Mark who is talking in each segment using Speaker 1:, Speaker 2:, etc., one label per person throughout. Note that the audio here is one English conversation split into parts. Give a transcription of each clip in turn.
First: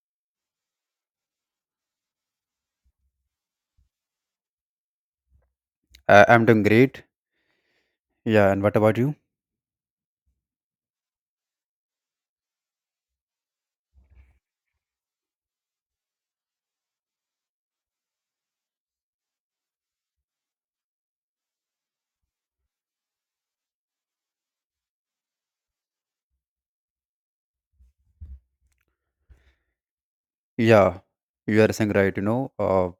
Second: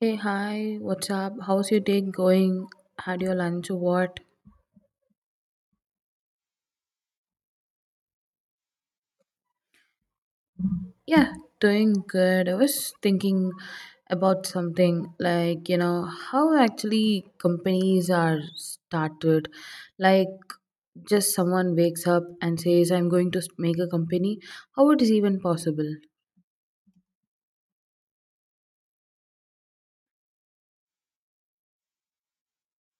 Speaker 1: Hey, hi, what's up? How's your day going? Had your lunch or what?
Speaker 2: I'm doing great. Yeah, and what about you?
Speaker 1: Yeah, doing good. I was thinking about something like, how actually companies are started. Like, just someone wakes up and says, I'm going to make a company. How it is even possible?
Speaker 2: Yeah, you are saying right. You know, uh,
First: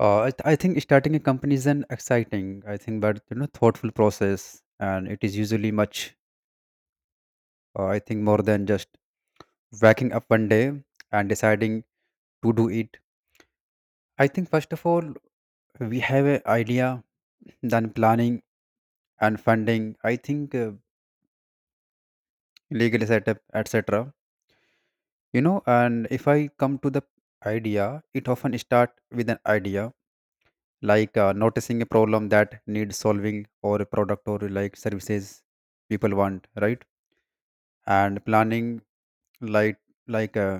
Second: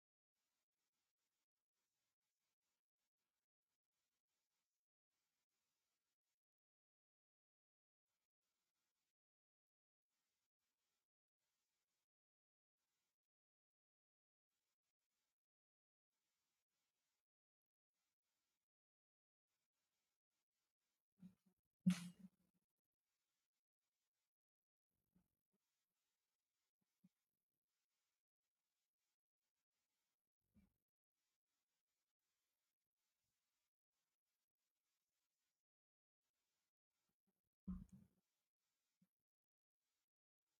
Speaker 2: uh, I, th- I think starting a company is an exciting, I think, but you know, thoughtful process, and it is usually much, I think, more than just waking up one day and deciding to do it. I think first of all, we have an idea, then planning and funding. I think legal setup, etc. You know, and if I come to the idea, it often start with an idea like noticing a problem that needs solving or a product or like services people want, right? And planning, like like,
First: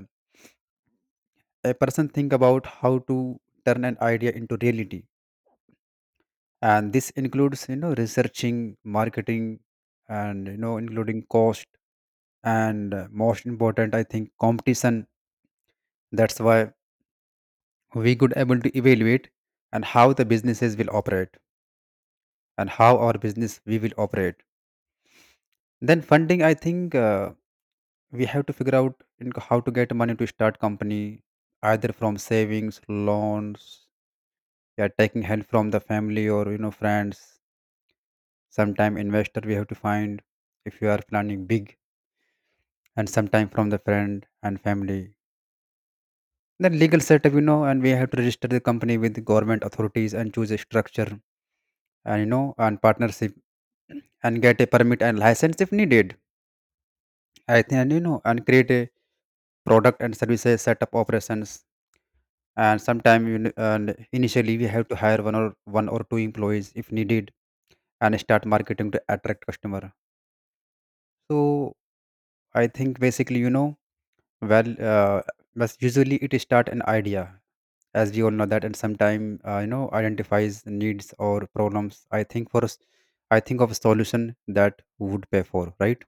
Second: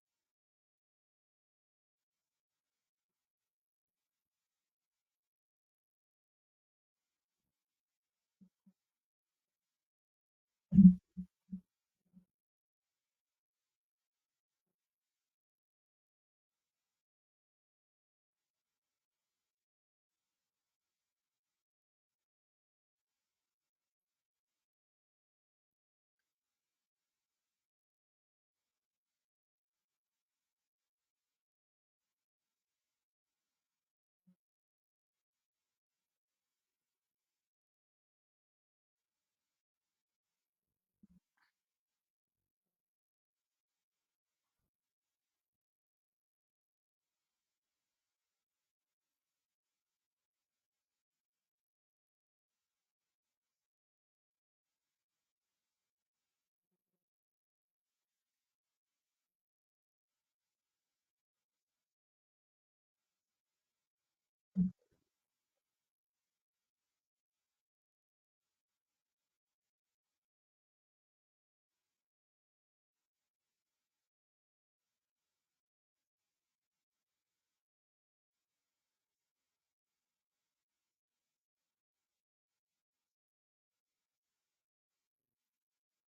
Speaker 2: a person think about how to turn an idea into reality, and this includes, you know, researching marketing and, you know, including cost and, most important, I think, competition. That's why we could able to evaluate and how the businesses will operate and how our business we will operate. Then funding. I think we have to figure out in how to get money to start company, either from savings, loans, yeah, taking help from the family or, you know, friends. Sometime investor we have to find if you are planning big, and sometime from the friend and family. Then legal setup, you know, and we have to register the company with the government authorities and choose a structure, and, you know, and partnership and get a permit and license if needed. I think, and, you know, and create a product and services, setup operations, and sometimes, and initially we have to hire one or two employees if needed, and start marketing to attract customer. So I think basically, you know, well, but usually it start an idea, as we all know that, and sometime, you know, identifies needs or problems, I think, for us. I think of a solution that would pay for, right?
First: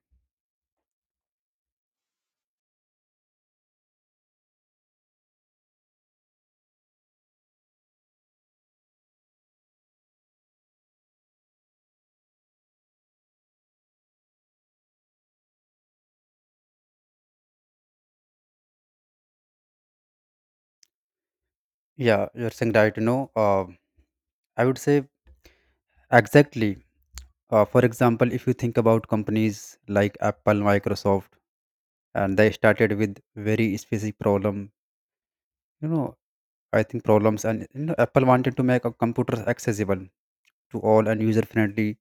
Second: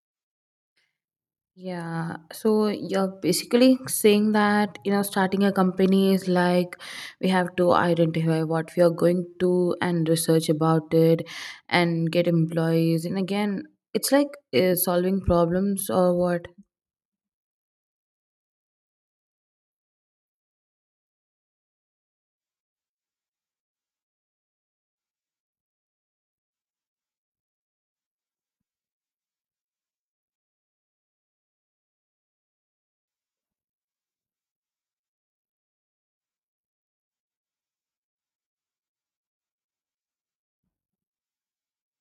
Speaker 1: Yeah, so you're basically saying that starting a company is like we have to identify what we are going to and research about it and get employees and again it's like solving problems or what?
Speaker 2: Yeah, you're saying right. I would say exactly. For example, if you think about companies like Apple, Microsoft, and they started with very specific problem. You know, I think problems, and, you know, Apple wanted to make a computers accessible to all and user friendly.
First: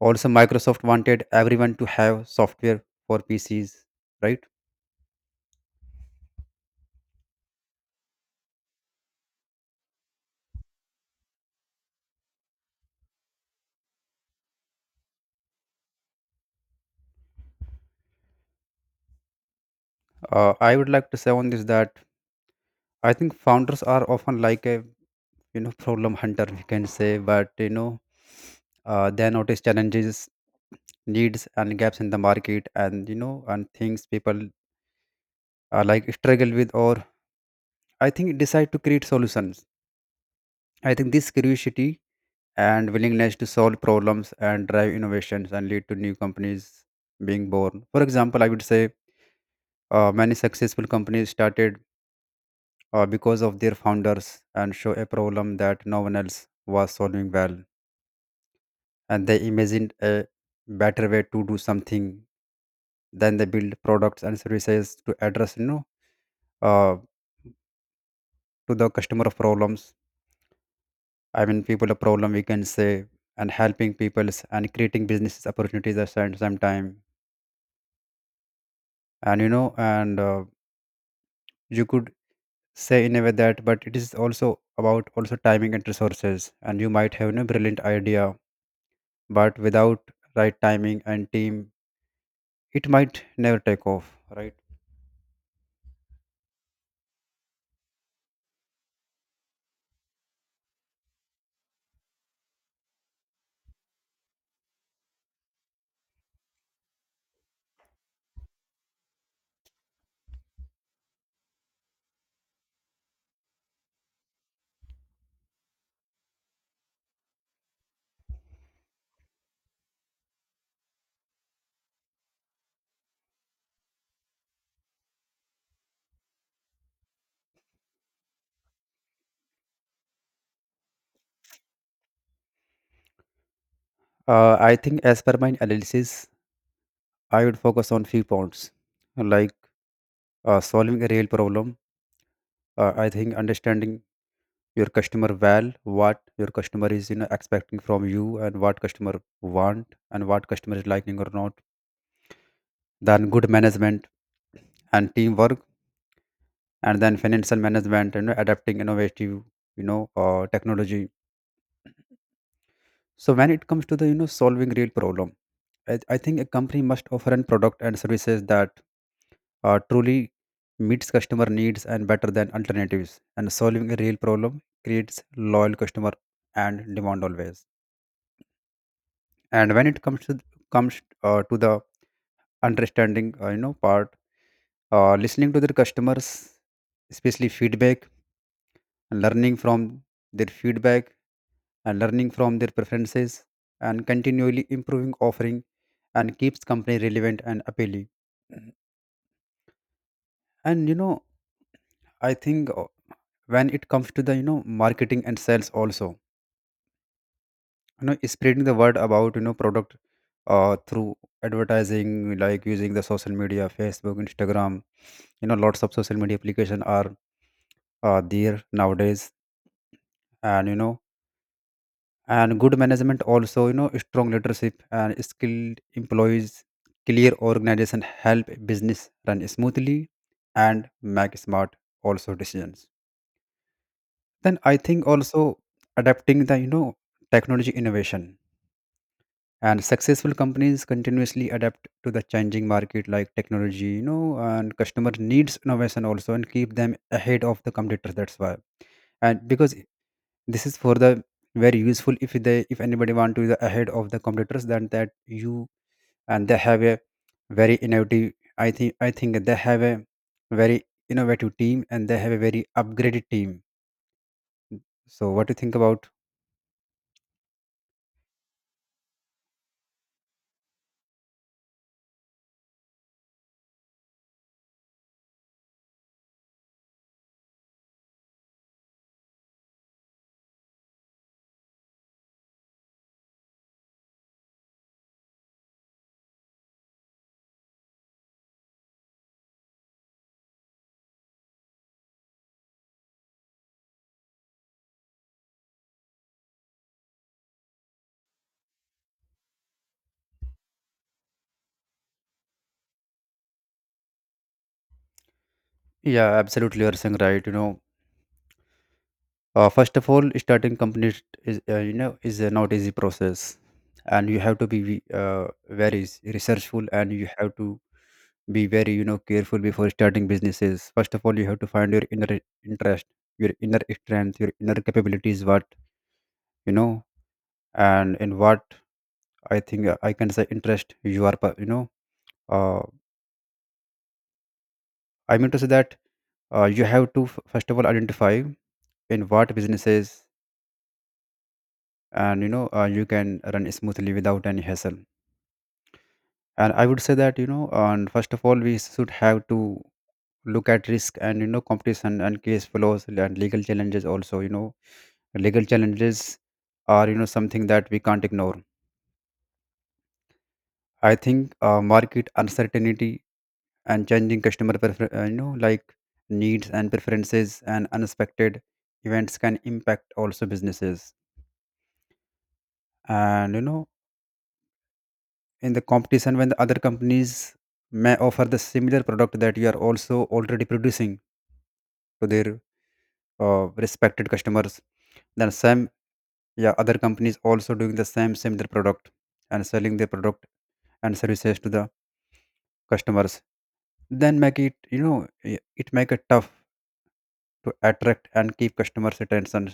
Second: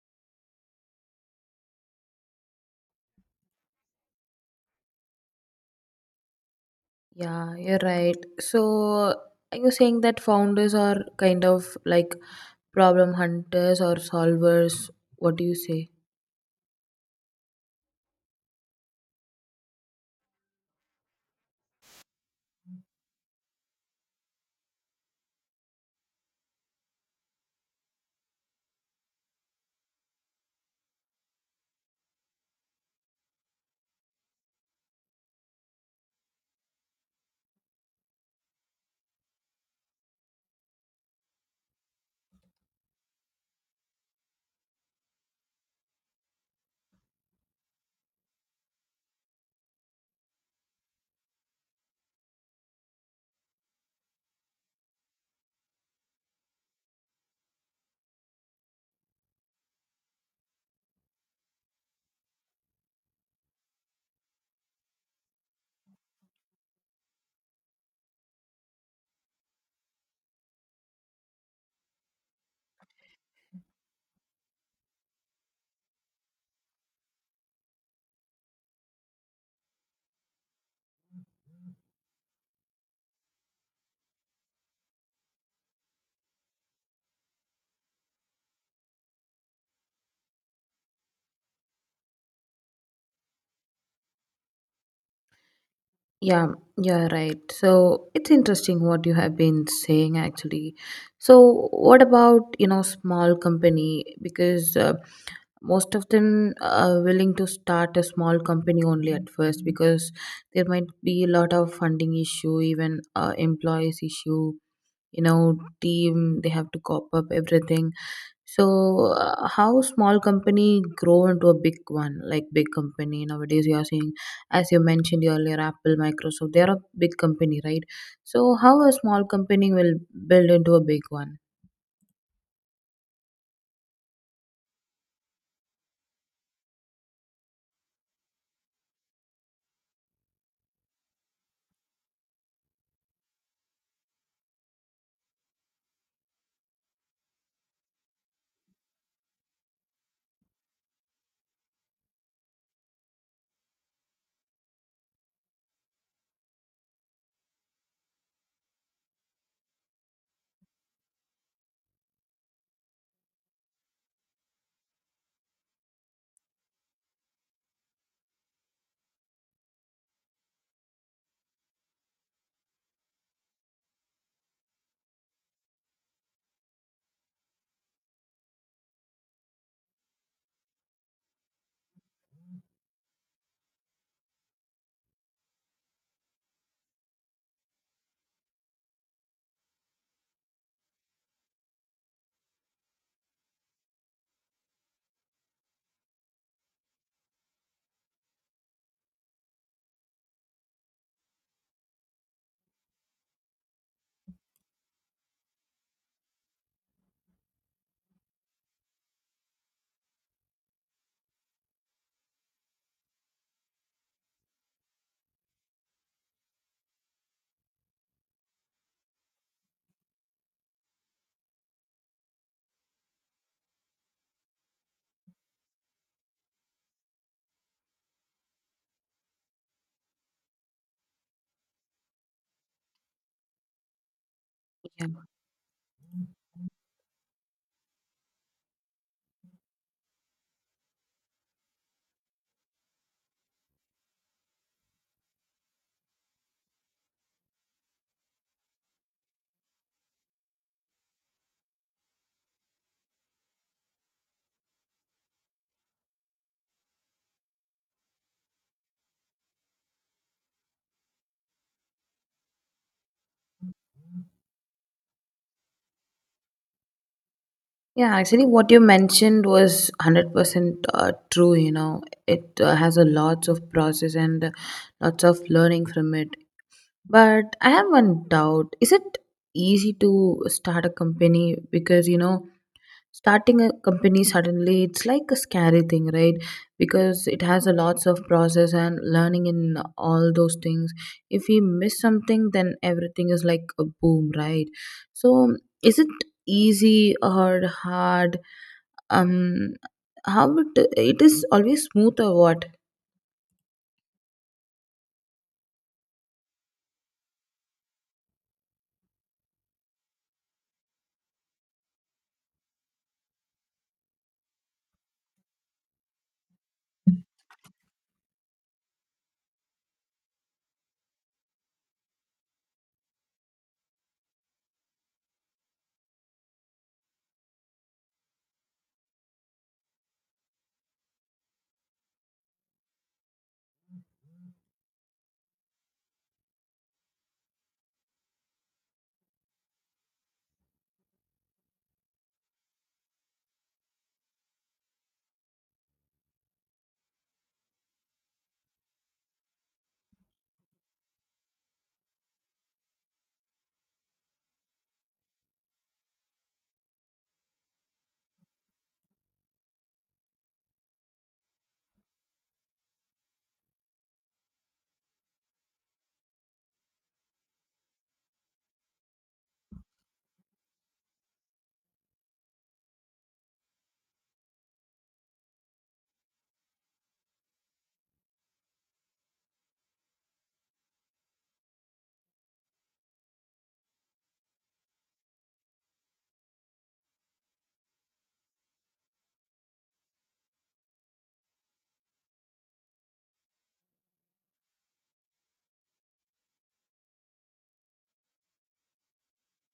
Speaker 2: Also Microsoft wanted everyone to have software for PCs, right?
Speaker 1: Yeah, you're right. So are you saying that founders are kind of like problem hunters or solvers? What do you say?
Speaker 2: I would like to say on this that I think founders are often like a, you know, problem hunter, we can say, but, you know, they notice challenges, needs and gaps in the market, and, you know, and things people like struggle with, or I think decide to create solutions. I think this curiosity and willingness to solve problems and drive innovations and lead to new companies being born. For example, I would say many successful companies started because of their founders and show a problem that no one else was solving well, and they imagined a better way to do something. Then they build products and services to address, you know, uh, to the customer of problems. I mean, people a problem, we can say, and helping peoples and creating business opportunities at the same time, and, you know, and, you could say in a way that, but it is also about also timing and resources, and you might have a brilliant idea, but without right timing and team, it might never take off, right?
Speaker 1: Yeah, you're right. So it's interesting what you have been saying actually. So what about, small company? Because most of them are willing to start a small company only at first because there might be a lot of funding issue, even employees issue, you know, team they have to cop up everything. So how small company grow into a big one, like big company nowadays you are seeing, as you mentioned earlier Apple, Microsoft, they are a big company, right? So how a small company will build into a big one?
Speaker 2: I think, as per my analysis, I would focus on few points like solving a real problem, I think understanding your customer well, what your customer is, you know, expecting from you, and what customer want and what customer is liking or not. Then good management and teamwork, and then financial management, you know, adapting innovative, you know, technology. So when it comes to the, you know, solving real problem, I think a company must offer an product and services that truly meets customer needs and better than alternatives, and solving a real problem creates loyal customer and demand always. And when it comes to comes to the understanding you know part, listening to their customers, especially feedback, learning from their feedback and learning from their preferences and continually improving offering, and keeps company relevant and appealing. And, you know, I think, when it comes to the, you know, marketing and sales also, you know, spreading the word about, you know, product through advertising, like using the social media, Facebook, Instagram, you know, lots of social media application are there nowadays. And, you know, and good management also, you know, strong leadership and skilled employees, clear organization help business run smoothly and make smart also decisions. Then I think
Speaker 1: yeah
Speaker 2: also adapting the, you know, technology innovation. And successful companies continuously adapt to the changing market, like technology, you know, and customer needs, innovation also, and keep them ahead of the competitors. That's why, and because this is for the very useful if they, if anybody want to be the ahead of the competitors, then that you, and they have a very innovative, I think, they have a very innovative team, and they have a very upgraded team. So what do you think about?
Speaker 1: yeah actually what you mentioned was 100% true, you know, it has a lots of process and lots of learning from it. But I have one doubt. Is it easy to start a company? Because, you know, starting a company suddenly, it's like a scary thing, right? Because it has a lots of process and learning in all those things. If we miss something, then everything is like a boom, right? So is it easy or hard? Um, how it is always smooth or what?
Speaker 2: Yeah, absolutely. You're saying right, you know. First of all, starting company is, you know, is a not easy process, and you have to be very researchful, and you have to be very, you know, careful before starting businesses. First of all, you have to find your inner interest, your inner strength, your inner capabilities, what, you know, and in what, I think, I can say, interest you are you know, uh, I mean to say that you have to first of all identify in what businesses, and, you know, you can run smoothly without any hassle. And I would say that, you know, and first of all, we should have to look at risk, and, you know, competition, and case flows, and legal challenges also. You know, legal challenges are, you know, something that we can't ignore. I think market uncertainty and changing customer you know, like needs and preferences and unexpected events can impact also businesses. And, you know, in the competition, when the other companies may offer the similar product that you are also already producing to their respected customers, then some, yeah, other companies also doing the same same their product and selling their product and services to the customers, then make it, you know, it make it tough to attract and keep customers attention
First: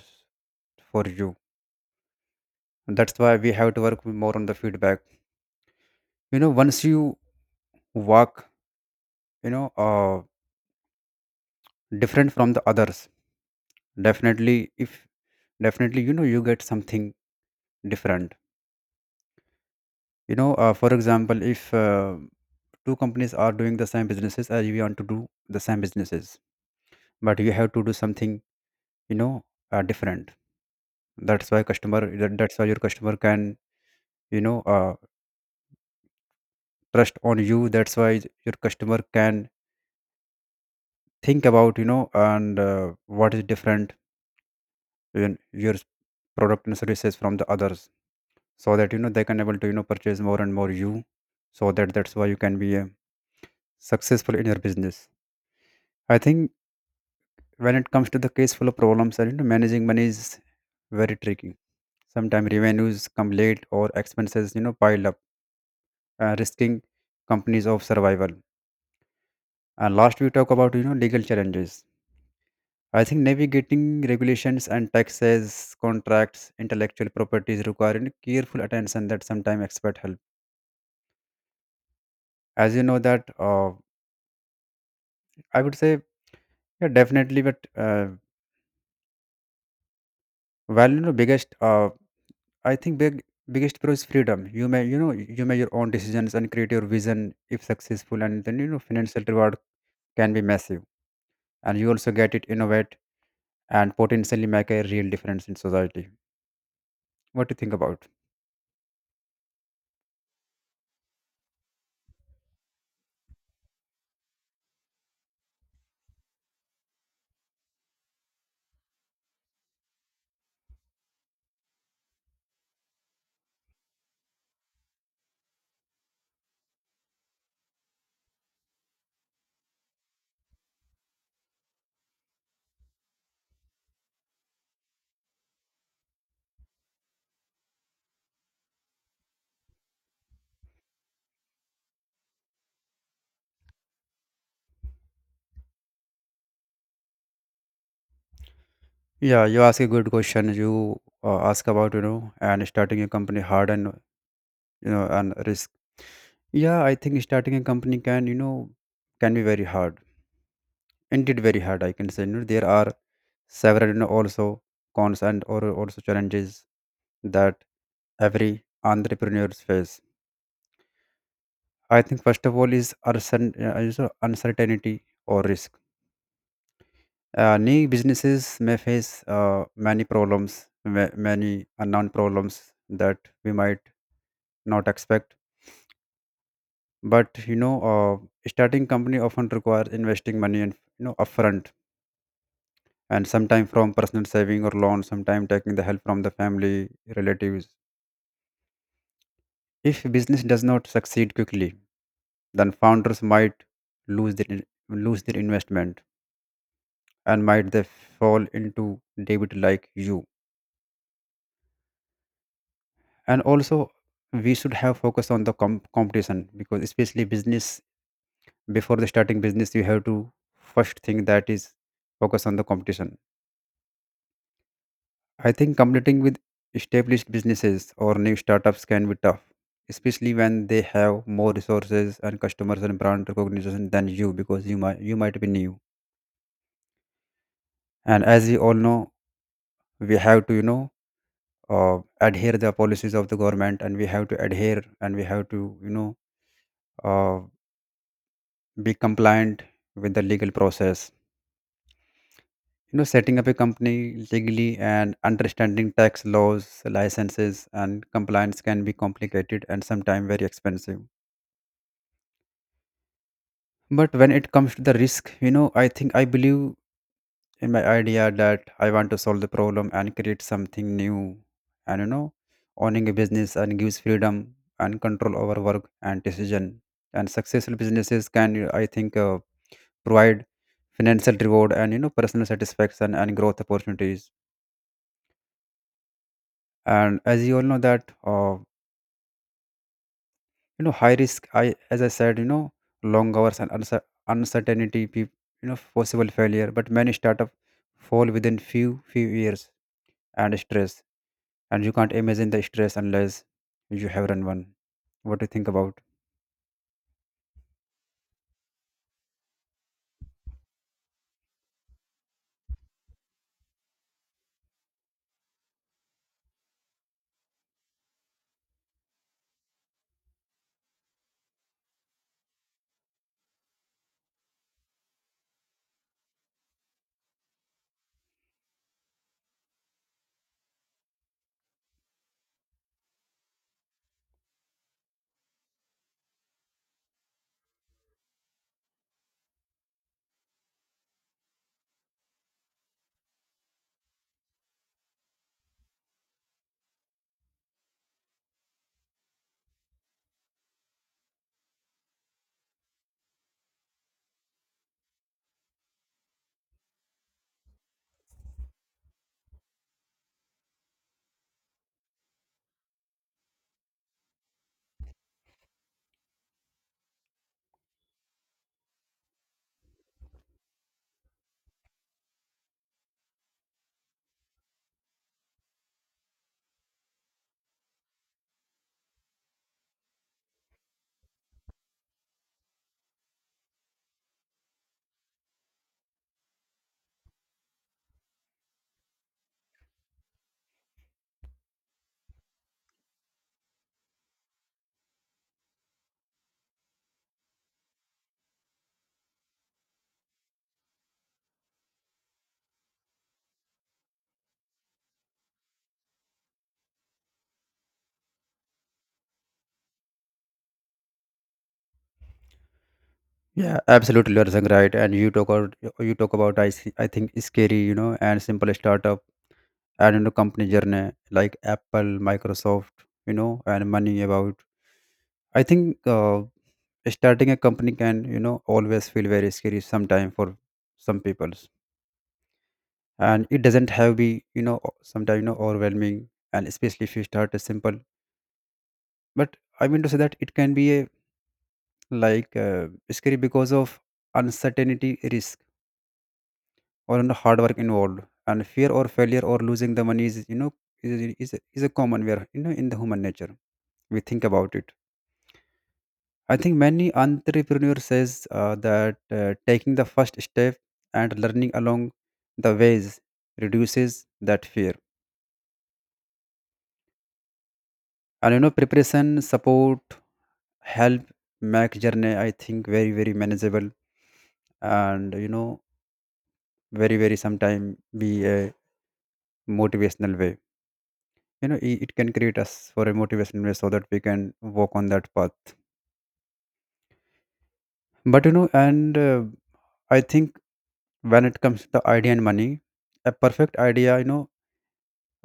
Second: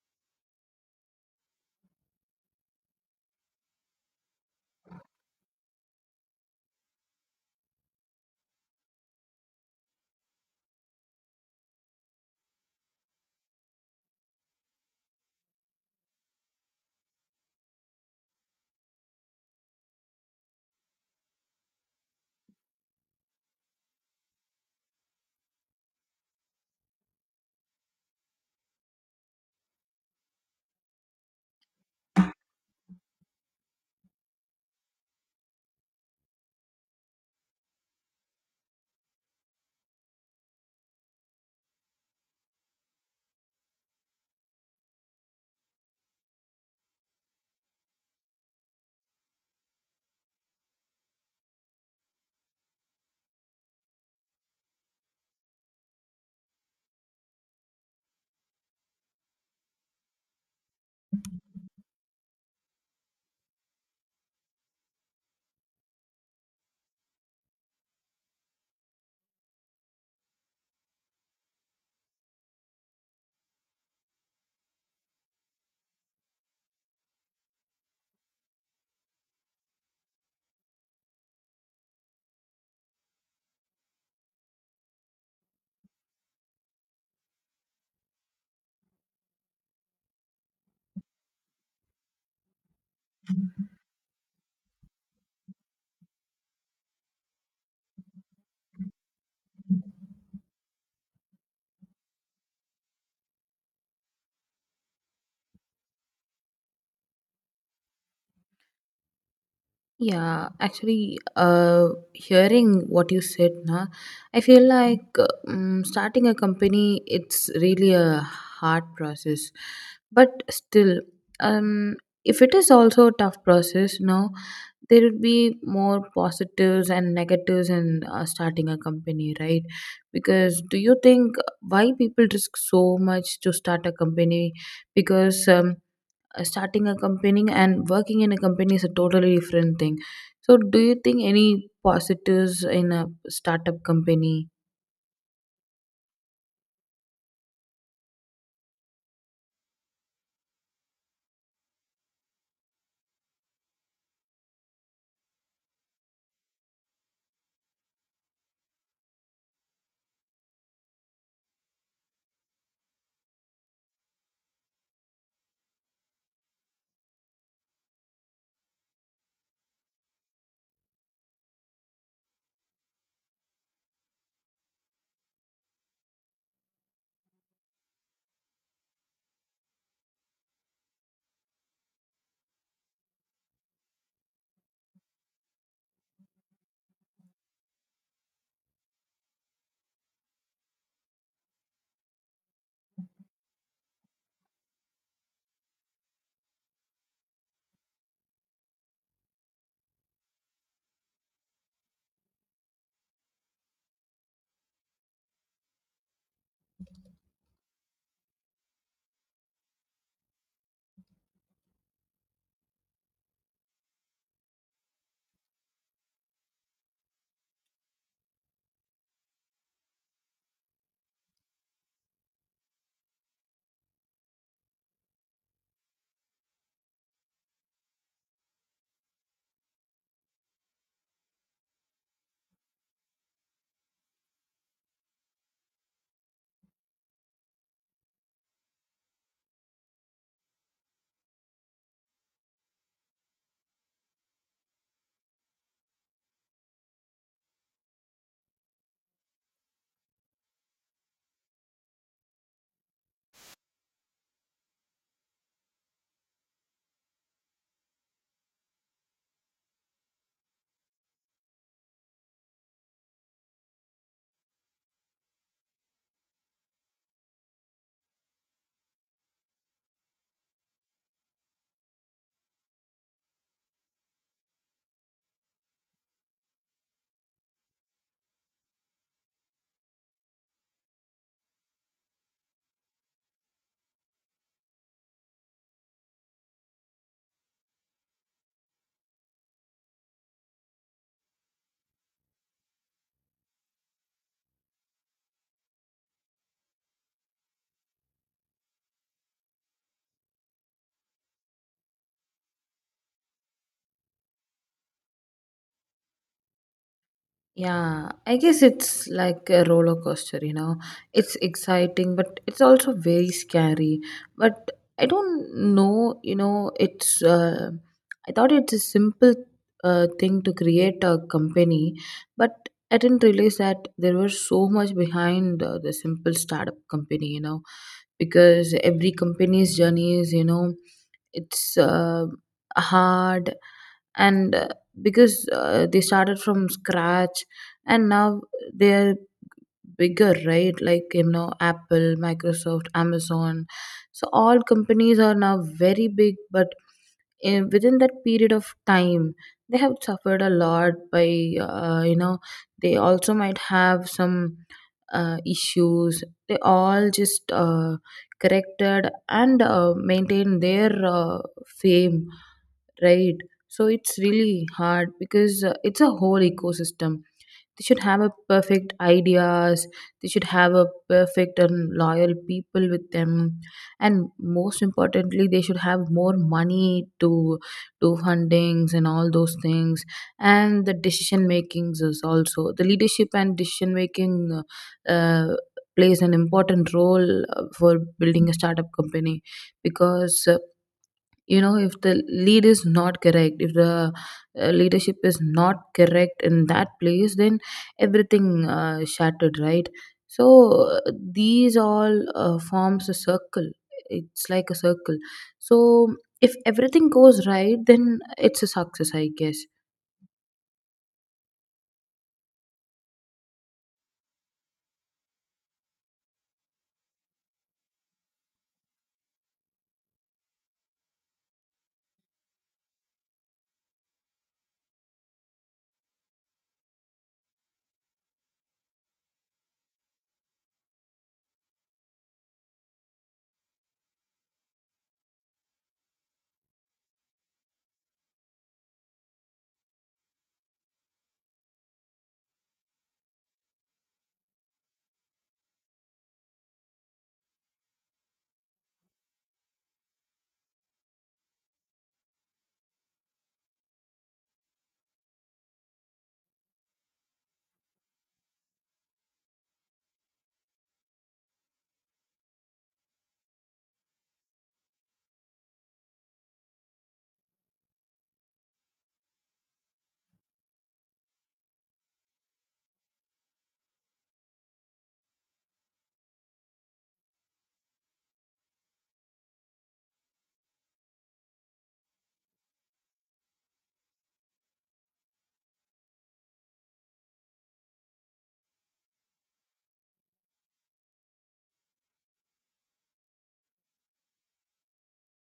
Speaker 2: for you. That's why we have to work more on the feedback. You know, once you walk, you know, different from the others, definitely, if definitely, you know, you get something different. You know, for example, if two companies are doing the same businesses as we want to do the same businesses, but you have to do something, you know, different. That's why customer, that's why your customer can, you know, trust on you. That's why your customer can think about, you know, and, what is different in your product and services from the others, so that, you know, they can able to, you know, purchase more and more you, so that that's why you can be successful in your business. I think when it comes to the case full of problems, and, you know, managing money is very tricky. Sometimes revenues come late, or expenses, you know, pile up, risking companies of survival. And last, we talk about, you know, legal challenges. I think navigating regulations and taxes, contracts, intellectual properties requiring careful attention, that sometimes expert help. As you know that, I would say, yeah, definitely, but, well, you know, biggest I think big biggest pro is freedom. You may, you know, you make your own decisions and create your vision. If successful, and then, you know, financial reward can be massive, and you also get it innovate and potentially make a real difference in society. What do you think about?
Speaker 1: Yeah, actually, hearing what you said, na, I feel like starting a company it's really a hard process, but still, um, if it is also a tough process, no, there would be more positives and negatives in starting a company, right? Because do you think why people risk so much to start a company? Because starting a company and working in a company is a totally different thing, so do you think any positives in a startup company?
Speaker 2: Yeah, you ask a good question. You ask about, you know, and starting a company hard and, you know, and risk. Yeah, I think starting a company can, you know, can be very hard. Indeed, very hard. I can say, you know, there are several, you know, also cons and, or also challenges that every entrepreneurs face. I think first of all is uncertainty or risk. New businesses may face many problems, many unknown problems that we might not expect. But, you know, starting company often requires investing money and, you know, upfront, and sometimes from personal saving or loan, sometimes taking the help from the family relatives. If business does not succeed quickly, then founders might lose their investment and might they fall into debit like you. And also we should have focus on the competition, because especially business, before the starting business you have to, first thing that is, focus on the competition. I think competing with established businesses or new startups can be tough, especially when they have more resources and customers and brand recognition than you, because you might be new. And as we all know, we have to, you know, adhere the policies of the government, and we have to adhere and we have to, you know, uh, be compliant with the legal process. You know, setting up a company legally and understanding tax laws, licenses, and compliance can be complicated and sometimes very expensive. But when it comes to the risk, you know, I think I believe in my idea, that I want to solve the problem and create something new. And you know, owning a business and gives freedom and control over work and decision. And successful businesses can, I think, provide financial reward and you know personal satisfaction and growth opportunities. And as you all know that you know, high risk, i as i said, you know, long hours and uncertainty, you know, possible failure, but many startup fall within few years. And stress, and you can't imagine the stress unless you have run one. What do you think about?
Speaker 1: Yeah, I guess it's like a roller coaster, you know. It's exciting, but it's also very scary. But I don't know, you know, it's I thought it's a simple thing to create a company, but I didn't realize that there was so much behind the simple startup company, you know, because every company's journey is, you know, it's hard, and because they started from scratch and now they're bigger, right? Like, you know, Apple, Microsoft, Amazon. So all companies are now very big, but in, within that period of time they have suffered a lot by you know, they also might have some issues. They all just corrected and maintained their fame, right? So it's really hard because it's a whole ecosystem. They should have a perfect ideas, they should have a perfect and loyal people with them, and most importantly they should have more money to do fundings and all those things. And the decision makings is also the leadership, and decision making uh, plays an important role for building a startup company. Because you know, if the lead is not correct, if the leadership is not correct in that place, then everything shattered, right? So uh, these all forms a circle, it's like a circle. So if everything goes right, then it's a success, I guess.
Speaker 2: Yeah, absolutely, you're saying right. And you talk about, you talk about, I see, I think scary, you know, and simple startup, and you know, company journey like Apple, Microsoft, you know, and money about. I think starting a company can, you know, always feel very scary sometime for some peoples, and it doesn't have be, you know, sometimes, you know, overwhelming, and especially if you start a simple. But I mean to say that it can be a like scary because of uncertainty risk, or you know, hard work involved, and fear or failure or losing the money, is you know, is, is a common where, you know, in the human nature we think about it. I think many entrepreneurs says that taking the first step and learning along the ways reduces that fear. And you know, preparation, support, help make journey, I think, very very manageable, and you know, very very sometime be a motivational way. You know, it can create us for a motivational way so that we can walk on that path. But you know, and I think when it comes to the idea and money, a perfect idea, you know,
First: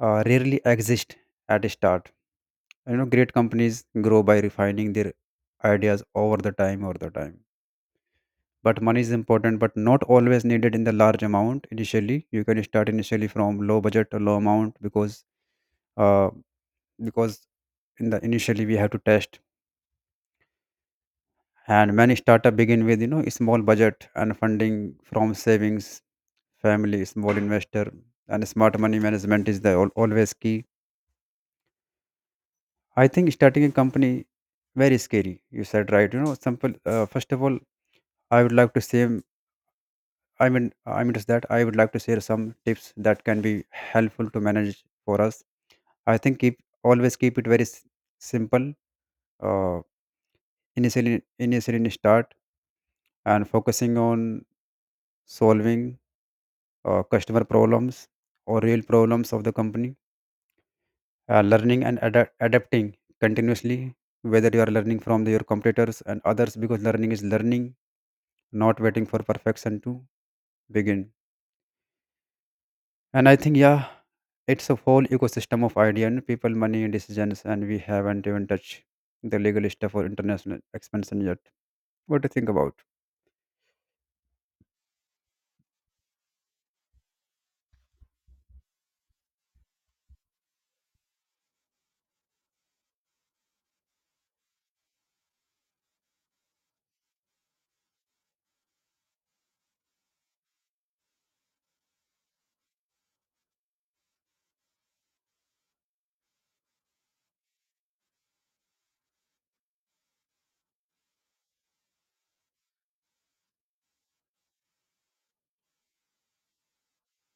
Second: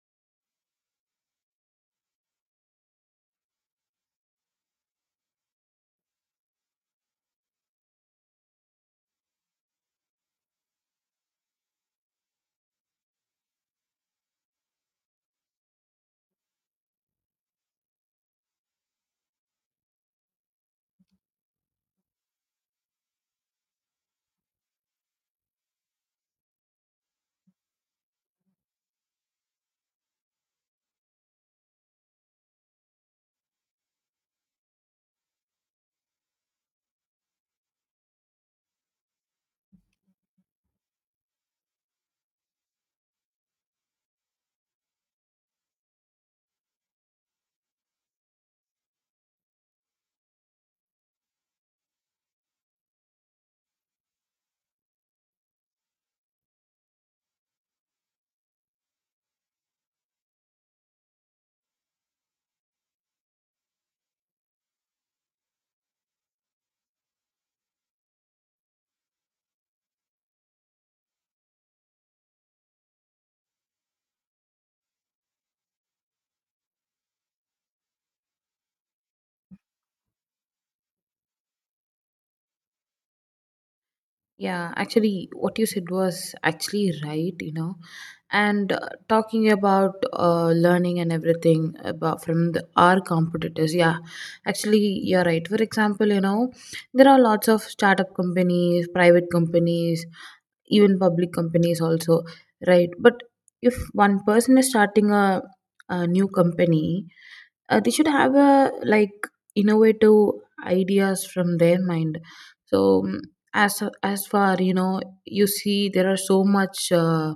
Speaker 2: rarely exist at a start. You know, great companies grow by refining their ideas over the time over the time. But money is important, but not always needed in the large amount initially. You can start initially from low budget to low amount, because uh, because in the initially we have to test. And many startup begin with, you know, a small budget and funding from savings, family, small investor. And smart money management is the always key. I think starting a company, very scary. You said right. You know, simple. First of all, I would like to say. Just that I would like to share some tips that can be helpful to manage for us. I think keep always keep it very simple. Uh, initially in start, and focusing on solving customer problems or real problems of the company. Learning and adapting continuously, whether you are learning from your competitors and others, because learning is learning, not waiting for perfection to begin. And I think, yeah, it's a whole ecosystem of idea and people, money, and decisions, and we haven't even touched the legal stuff or international expansion yet. What do you think about?
Speaker 1: Yeah, actually, what you said was actually right, you know. And talking about learning and everything about from our competitors, yeah, actually, you're right. For example, you know, there are lots of startup companies, private companies, even public companies also, right? But if one person is starting a new company, they should have a like innovative ideas from their mind. So mm, as far you know, you see there are so much uh,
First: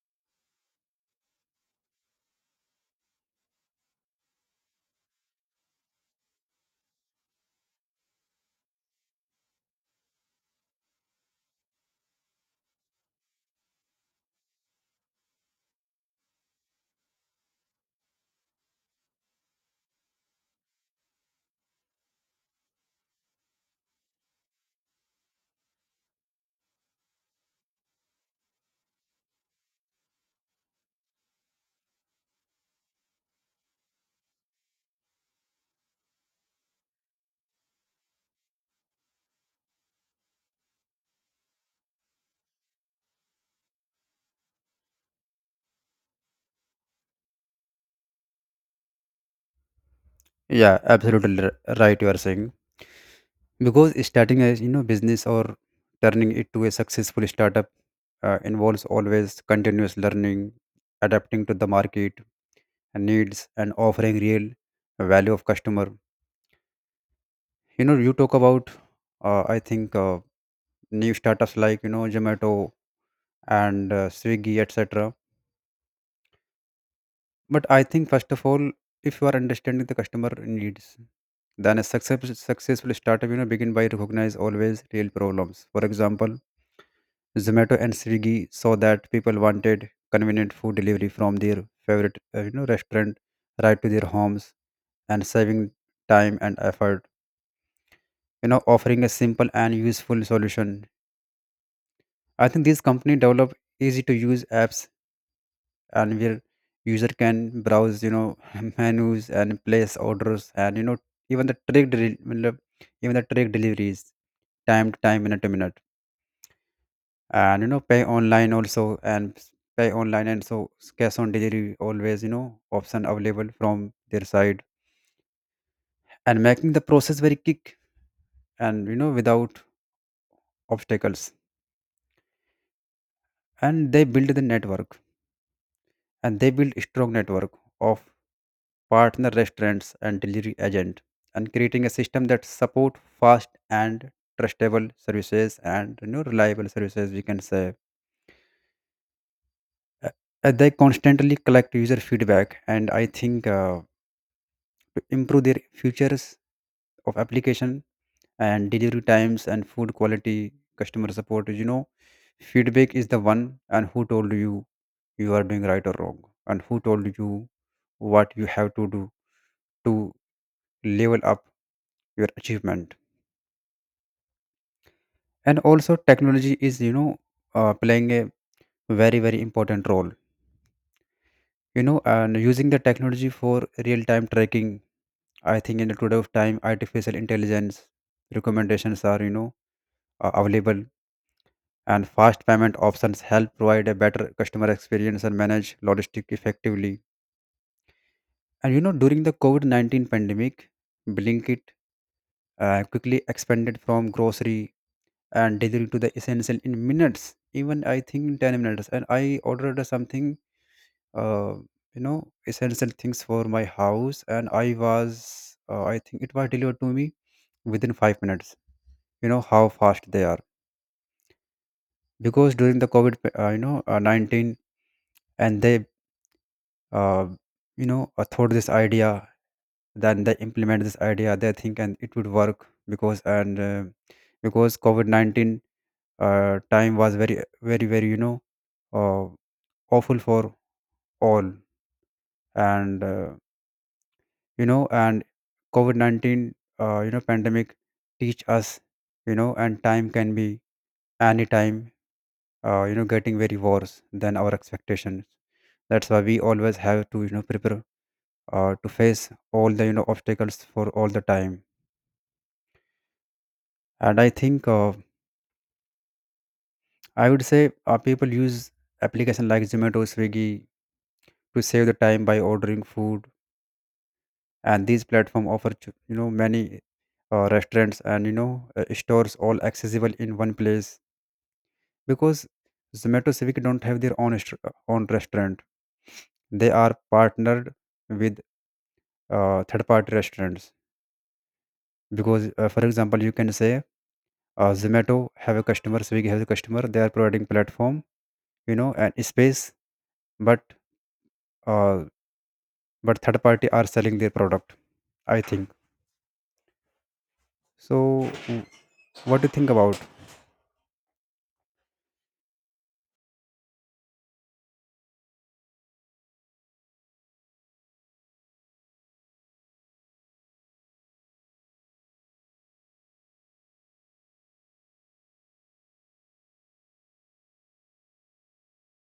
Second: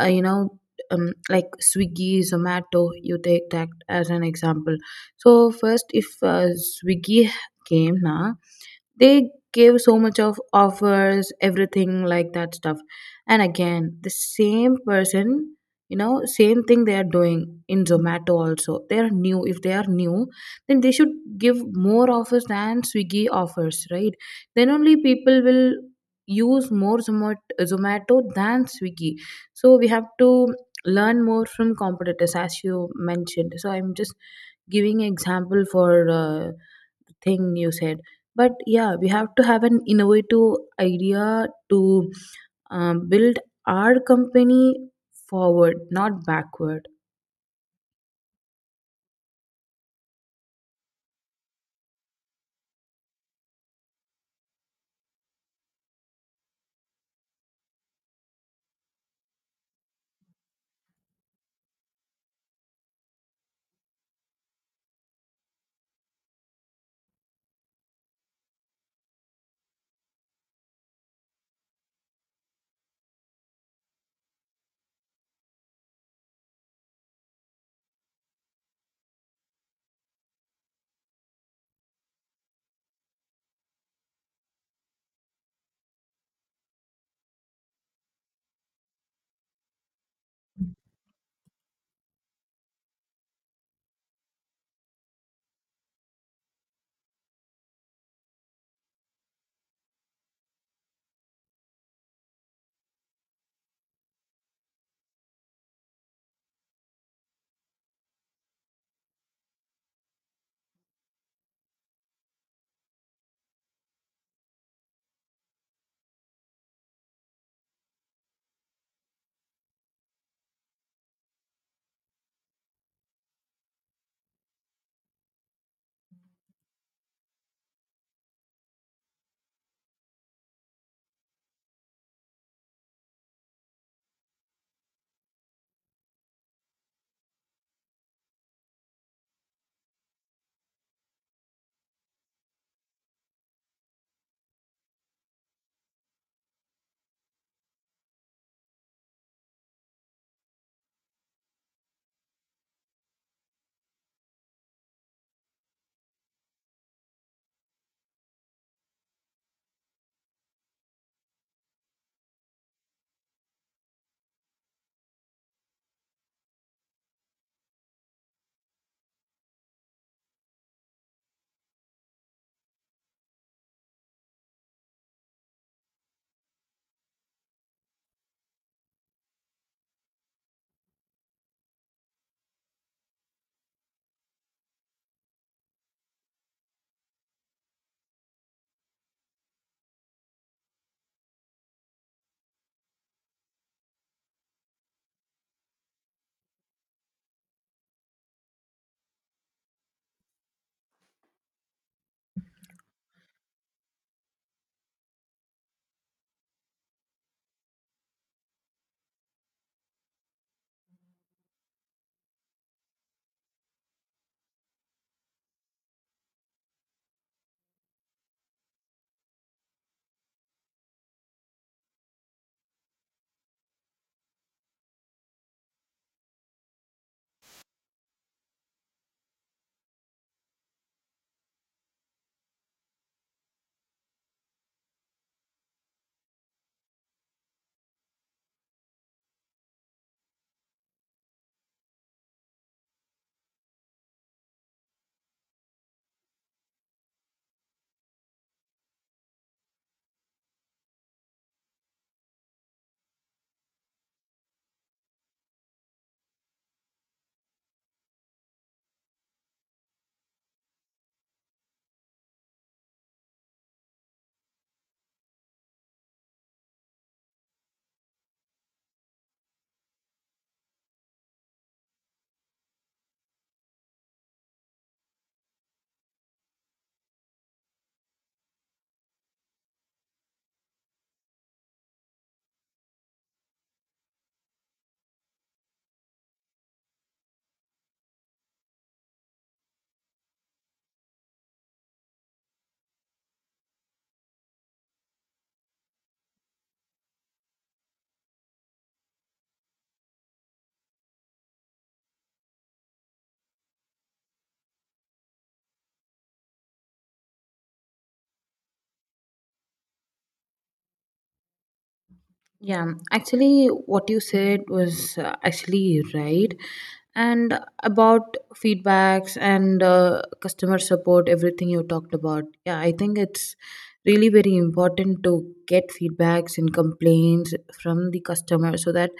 Speaker 1: uh, you know, like Swiggy, Zomato, you take that as an example. So first if Swiggy came now, they gave so much of offers everything like that stuff, and again the same person, you know, same thing they are doing in Zomato also. They are new. If they are new, then they should give more offers than Swiggy offers, right? Then only people will use more Zomato than Swiggy. So we have to learn more from competitors as you mentioned. So I'm just giving example for uh, thing you said, but yeah, we have to have an innovative idea to build our company forward, not backward.
Speaker 2: Yeah, absolutely right, you are saying. Because starting a you know business, or turning it to a successful startup, involves always continuous learning, adapting to the market needs, and offering real value of customer. You know, you talk about, I think new startups like, you know, Zomato and Swiggy, etc. But I think first of all, if you are understanding the customer needs, then a successful startup, you know, begin by recognize always real problems. For example, Zomato and Swiggy saw that people wanted convenient food delivery from their favorite you know, restaurant, right to their homes, and saving time and effort. You know, offering a simple and useful solution, I think these company develop easy to use apps, and where user can browse, you know, menus and place orders, and you know, even the even the track deliveries time to time, minute to minute. And you know, pay online also, and s- pay online and so s- cash on delivery, always, you know, option available from their side. And making the process very quick, and you know, without obstacles. And they build a strong network of partner restaurants and delivery agent, and creating a system that support fast and trustable services, and you know, reliable services, we can say. Uh, they constantly collect user feedback, and I think to improve their features of application, and delivery times, and food quality, customer support. You know, feedback is the one, and who told you you are doing right or wrong, and who told you what you have to do to level up your achievement. And also technology is, you know, playing a very very important role. You know, and using the technology for real time tracking, I think in the today of time, artificial intelligence recommendations are, you know, available, and fast payment options help provide a better customer experience and manage logistic effectively. And you know, during the covid-19 pandemic, Blinkit quickly expanded from grocery and delivery to the essential in minutes, even I think 10 minutes. And I ordered something, uh, you know, essential things for my house, and I was, I think it was delivered to me within 5 minutes. You know how fast they are, because during the covid, 19, and they uh, you know, thought this idea, then they implement this idea, they think and it would work. Because and because covid-19 time was very very very, you know, Uh, awful for all. And you know, and COVID 19, you know, pandemic teach us, you know, and time can be any time, you know, getting very worse than our expectations. That's why we always have to, you know, prepare to face all the you know obstacles for all the time. And I think I would say people use application like Zomato, Swiggy, to save the time by ordering food. And these platforms offer you know, many restaurants and you know stores, all accessible in one place. Because Zomato Civic don't have their own own restaurant. They are partnered with third party restaurants. Because for example you can say, Zomato have a customer, Swiggy has a customer. They are providing platform, you know, and space, but uh, third party are selling their product, I think so. What do you think about?
Speaker 1: Yeah, actually, what you said was actually right. And about feedbacks and customer support, everything you talked about. Yeah, I think it's really very important to get feedbacks and complaints from the customer, so that,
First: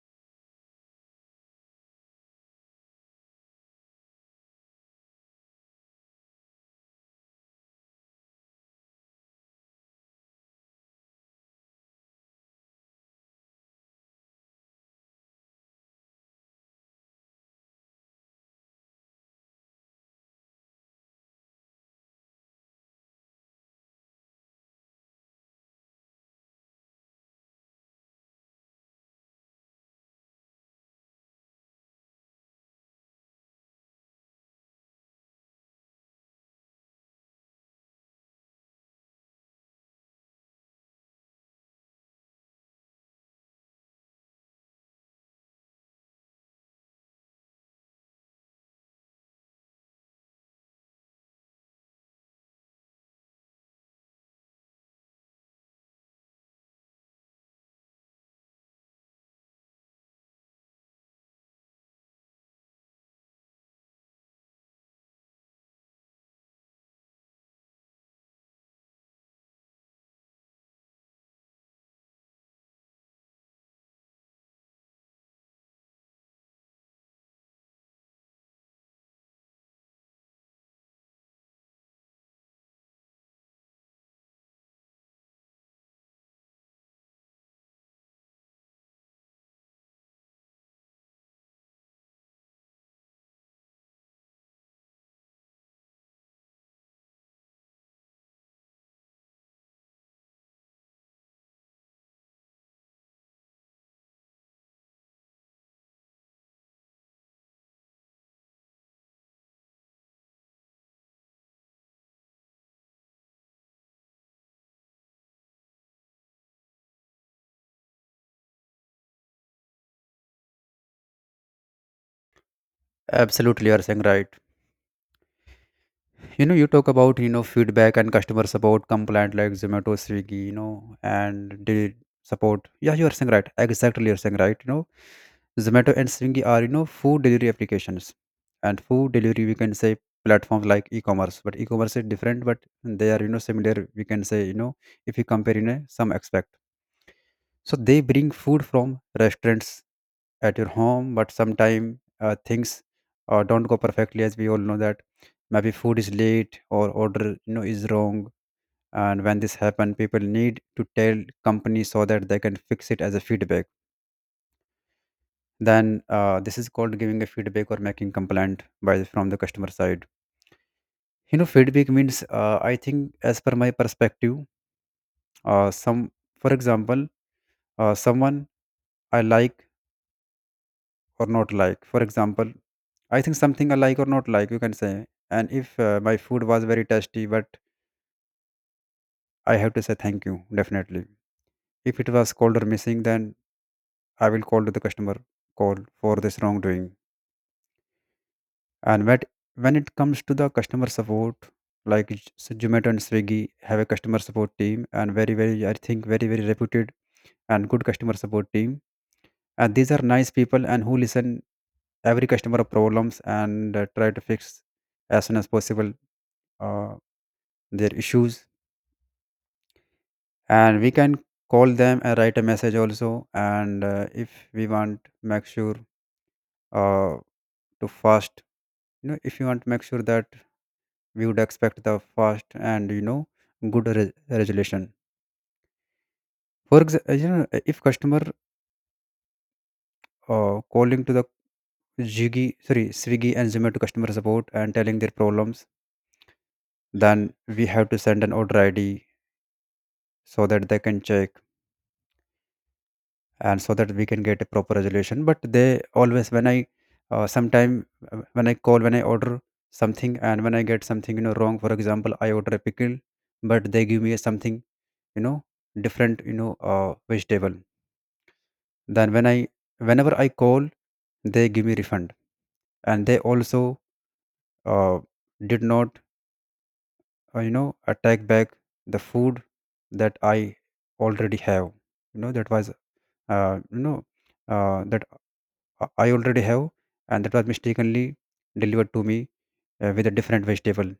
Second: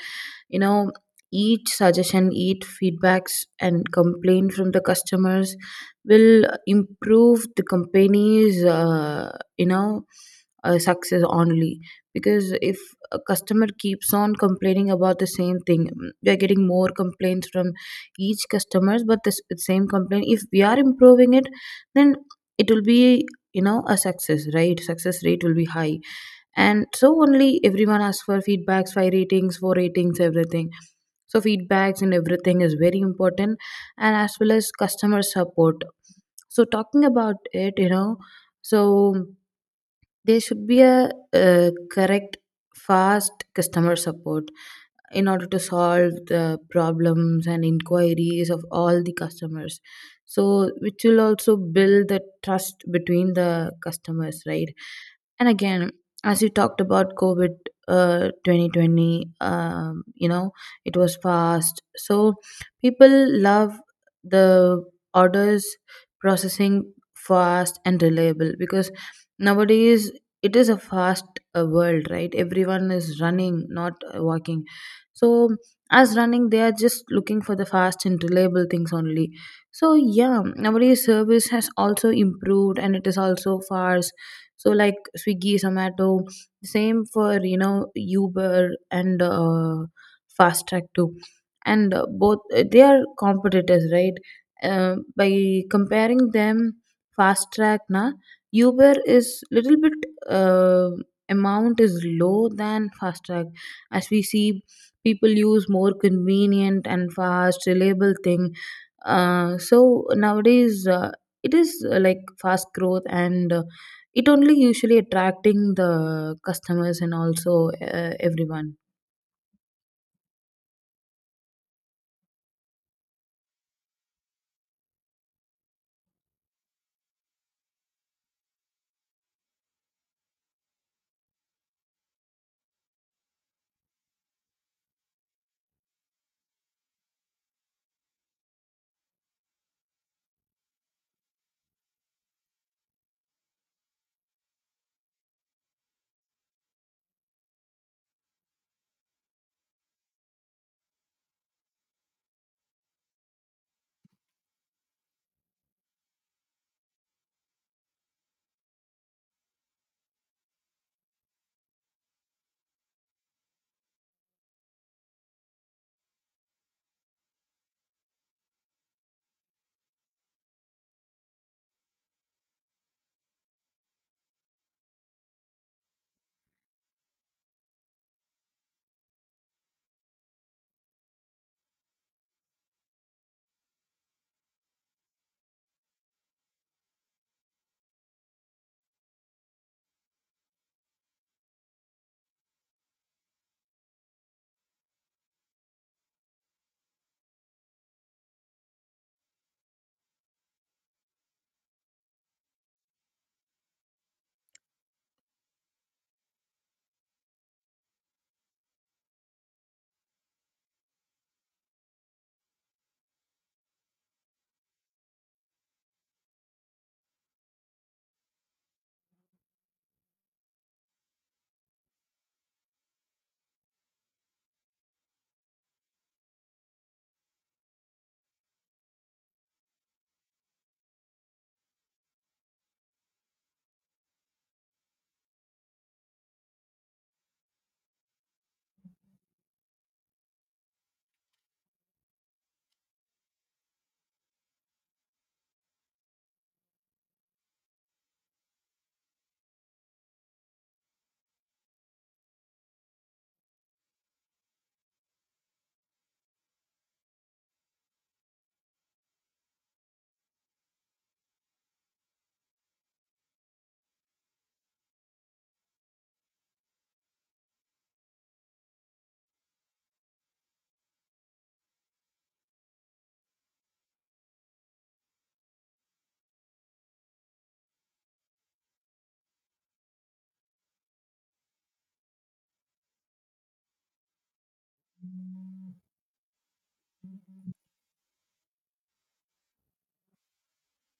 Speaker 1: you know, each suggestion, each feedbacks and complaint from the customers will improve the company's, success only. Because if a customer keeps on complaining about the same thing, mm, we are getting more complaints from each customers, but this same complaint, if we are improving it, then it will be, you know, a success, right? Success rate will be high. And so only everyone asks for feedbacks, five ratings, four ratings, everything. So feedbacks and everything is very important, and as well as customer support. So talking about it, you know, so there should be a correct, fast customer support in order to solve the problems and inquiries of all the customers, so which will also build the trust between the customers, right? And again, as you talked about COVID 2020, you know, it was fast, so people love the orders processing fast and reliable, because nowadays it is a fast world, right? Everyone is running, not walking. So as running, they are just looking for the fast and reliable things only. So yeah, nowadays service has also improved and it is also fast. So like Swiggy, Zomato, same for, you know, Uber and Fast Track too, and both they are competitors, right? By comparing them, Fast Track na Uber is little bit uh, amount is low than Fast Track. As we see, people use more convenient and fast reliable thing. So nowadays it is like fast growth, and it only usually attracting the customers, and also everyone.
Speaker 2: Absolutely, you are saying right. You know, you talk about, you know, feedback and customer support complaint, like Zomato, Swiggy, you know, and delivery support. Yeah, you are saying right, exactly, you're saying right, you know. Zomato and Swiggy are, you know, food delivery applications, and food delivery we can say, platforms like e-commerce, but e-commerce is different, but they are, you know, similar, we can say, you know, if you compare in a some aspect. So they bring food from restaurants at your home, but sometimes things don't go perfectly, as we all know, that maybe food is late, or order, you know, is wrong. And when this happen, people need to tell company so that they can fix it, as a feedback. Then this is called giving a feedback, or making complaint by from the customer side. You know, feedback means, I think, as per my perspective, some, for example, someone I like or not like. For example, I think something I like or not like, you can say. And if my food was very tasty, but I have to say thank you, definitely. If it was cold or missing, then I will call to the customer, call for this wrongdoing. And when it comes to the customer support, like Zomato and Swiggy have a customer support team, and very, very, I think, very, very reputed and good customer support team. And these are nice people and who listen every customer problems and try to fix as soon as possible uh, their issues. And we can call them and write a message also, and if we want make sure uh, to fast, if you want to make sure that we would expect the fast and good resolution. For example, if customer calling to the Swiggy and Zomato customer support and telling their problems, then we have to send an order ID so that they can check, and so that we can get a proper resolution. But they always when I sometime when I call when I order something and when I get something, wrong. For example, I order a pickle but they give me something, you know different, vegetable. Then whenever I call, they give me refund. And they also uh, did not, attack back the food that I already have, that was, uh, you know that I already have, and that was mistakenly delivered to me with a different vegetable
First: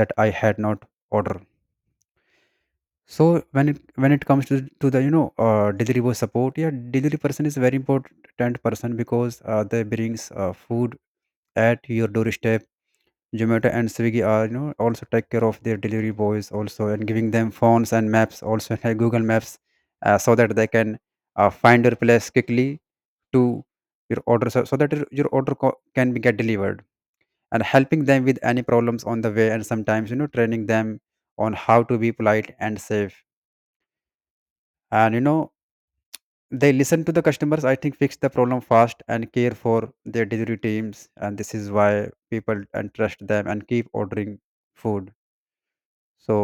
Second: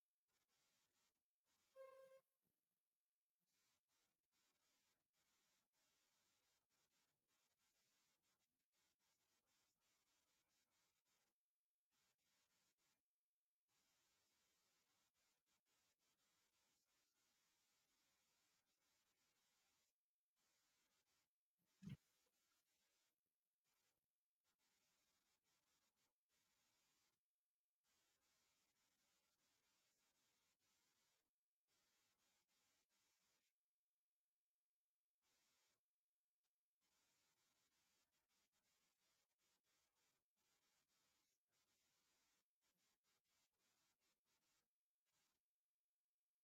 Speaker 2: that I had not ordered. So when it comes to the delivery boy support, yeah, delivery person is very important person because they brings food at your doorstep. Zomato and Swiggy are, also take care of their delivery boys also, and giving them phones and maps also like Google Maps, so that they can find your place quickly to your order, so that your order can be get delivered, and helping them with any problems on the way, and sometimes, training them on how to be polite and safe, and they listen to the customers, I think, fix the problem fast and care for their delivery teams. And this is why people and trust them and keep ordering food. So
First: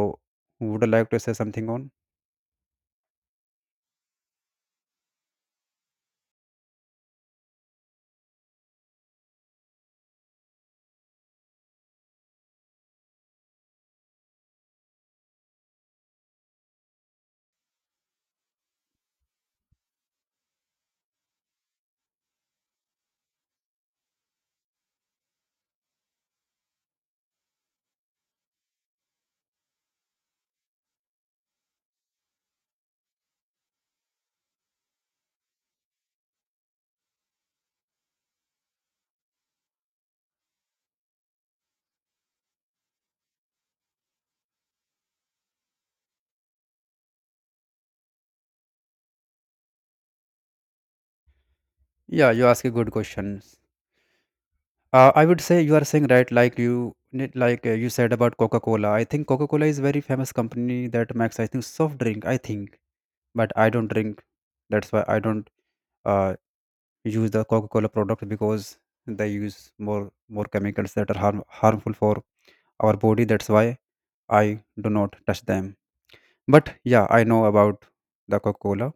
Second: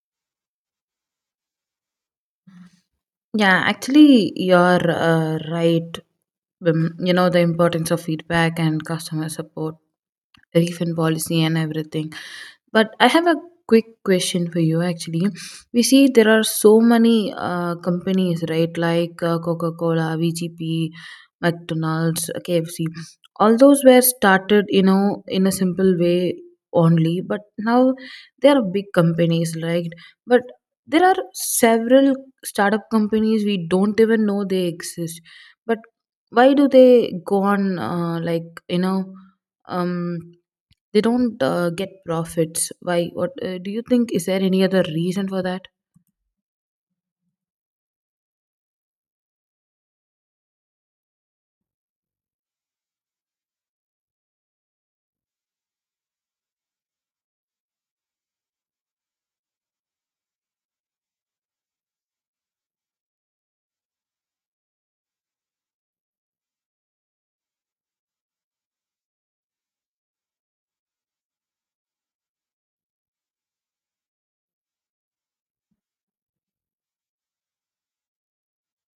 Speaker 2: would I like to say something on?
Speaker 1: Yeah, actually, you're right. You know, the importance of feedback and customer support, refund policy, and everything. But I have a quick question for you actually. We see there are so many companies, right? Like Coca Cola, VGP, McDonald's, KFC. All those were started, you know, in a simple way only, but now they are big companies, right? But there are several startup companies we don't even know they exist, but why do they go on, like, you know, um they don't get profits? Why? What do you think, is there any other reason for that?
Speaker 2: Yeah, you ask a good questions. I would say you are saying right, like you like you said about Coca-Cola. I think Coca-Cola is very famous company that makes, I think, soft drink, I think. But I don't drink. That's why I don't uh, use the Coca-Cola product, because they use more chemicals that are harmful for our body. That's why I do not touch them. But yeah, I know about the Coca-Cola.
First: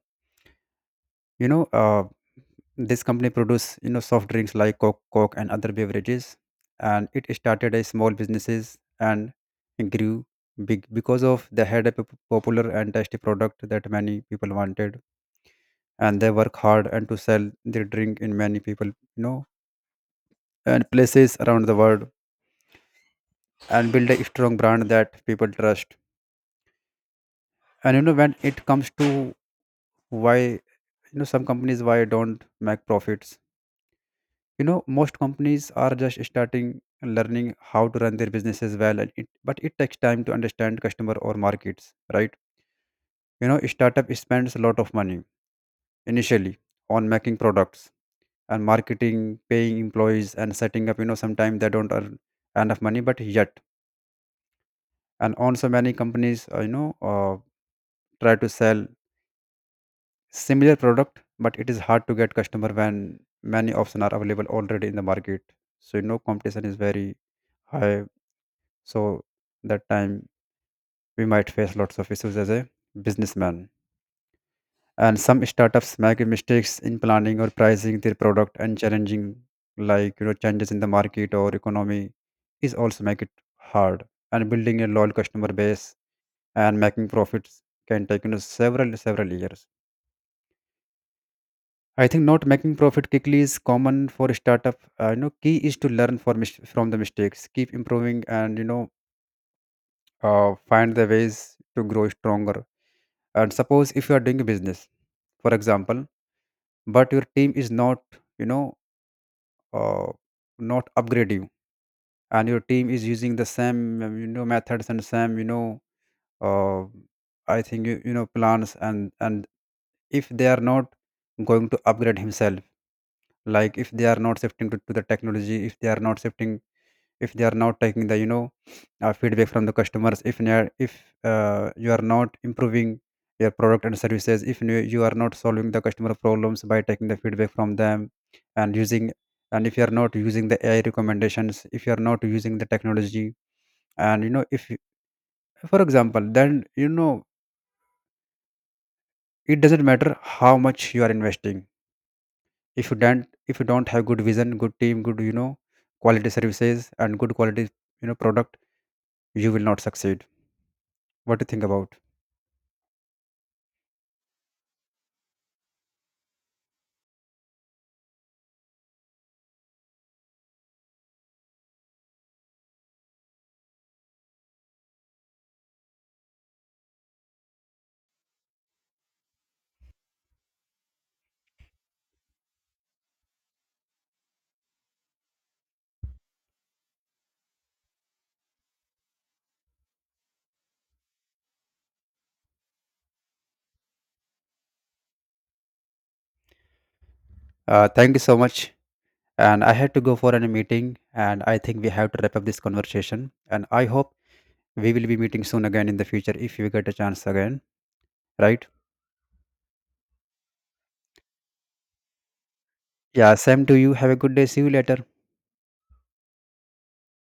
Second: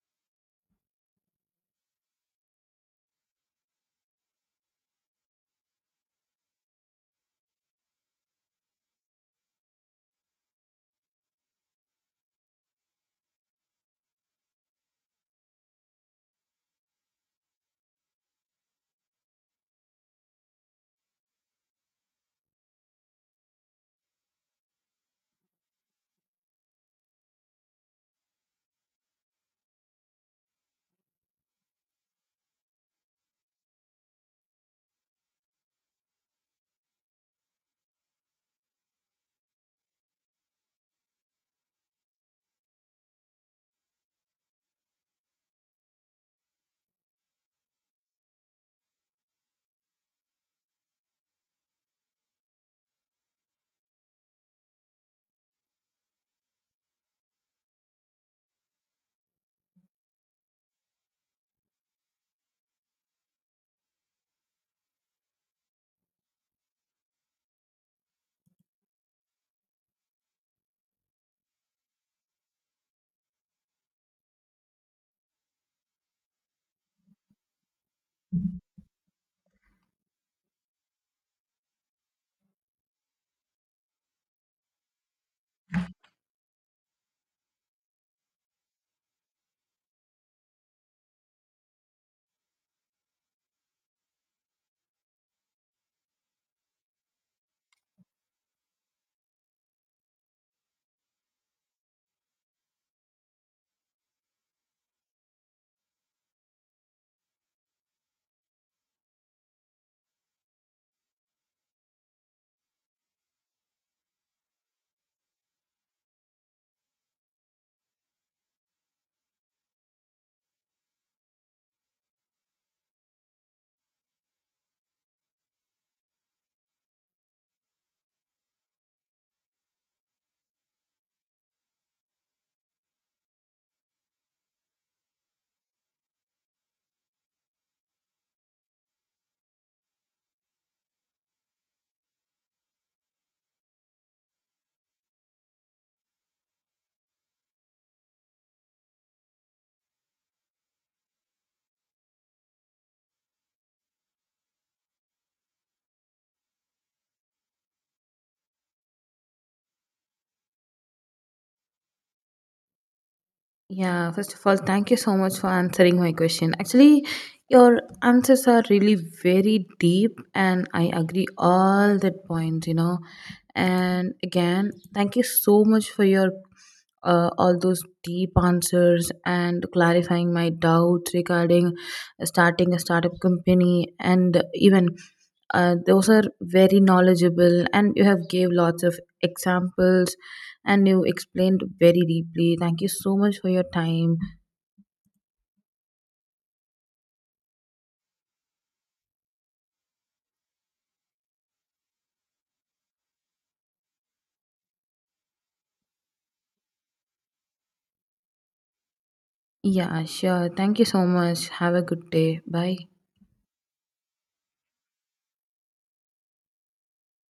Speaker 2: You know, this company produce, soft drinks like Coke and other beverages, and it started as small businesses and grew big because of they had a popular and tasty product that many people wanted. And they work hard and to sell their drink in many people, and places around the world, and build a strong brand that people trust. And when it comes to why some companies why don't make profits, most companies are just starting and learning how to run their businesses well. And it, but it takes time to understand customer or markets, right? You know, startup spends a lot of money initially on making products and marketing, paying employees, and setting up. You know, sometimes they don't earn enough money, but yet. And also many companies, try to sell similar product, but it is hard to get customer when many options are available already in the market. So, competition is very high. So that time we might face lots of issues as a businessman. And some startups make mistakes in planning or pricing their product, and challenging, like, changes in the market or economy is also make it hard. And building a loyal customer base and making profits can take, several years. I think not making profit quickly is common for a startup. You know, key is to learn from from the mistakes, keep improving, and find the ways to grow stronger. And suppose if you are doing a business, for example, but your team is not, you know uh, not upgrade you, and your team is using the same, methods and same, uh, you, you know plans, and if they are not going to upgrade himself, like if they are not shifting to the technology, if they are not shifting, if they are not taking the feedback from the customers, if if you are not improving your product and services, if you are not solving the customer problems by taking the feedback from them and using, and if you are not using the AI recommendations, if you are not using the technology, and if for example, then it doesn't matter how much you are investing, if you don't have good vision, good team, good, quality services and good quality, product, you will not succeed. What do you think about?
Speaker 1: Yeah, first of all, thank you so much for answering my question. Actually, your answers are really very deep and I agree all the points, you know. And again, thank you so much for your all those deep answers and clarifying my doubts regarding starting a startup company, and even those are very knowledgeable and you have gave lots of examples and you explained very deeply. Thank you so much for your time.
Speaker 2: Thank you so much. And I had to go for a meeting, and I think we have to wrap up this conversation. And I hope we will be meeting soon again in the future if you get a chance again, right?
Speaker 1: Yeah, sure, thank you so much, have a good day, bye.
Speaker 2: Yeah, same to you. Have a good day. See you later.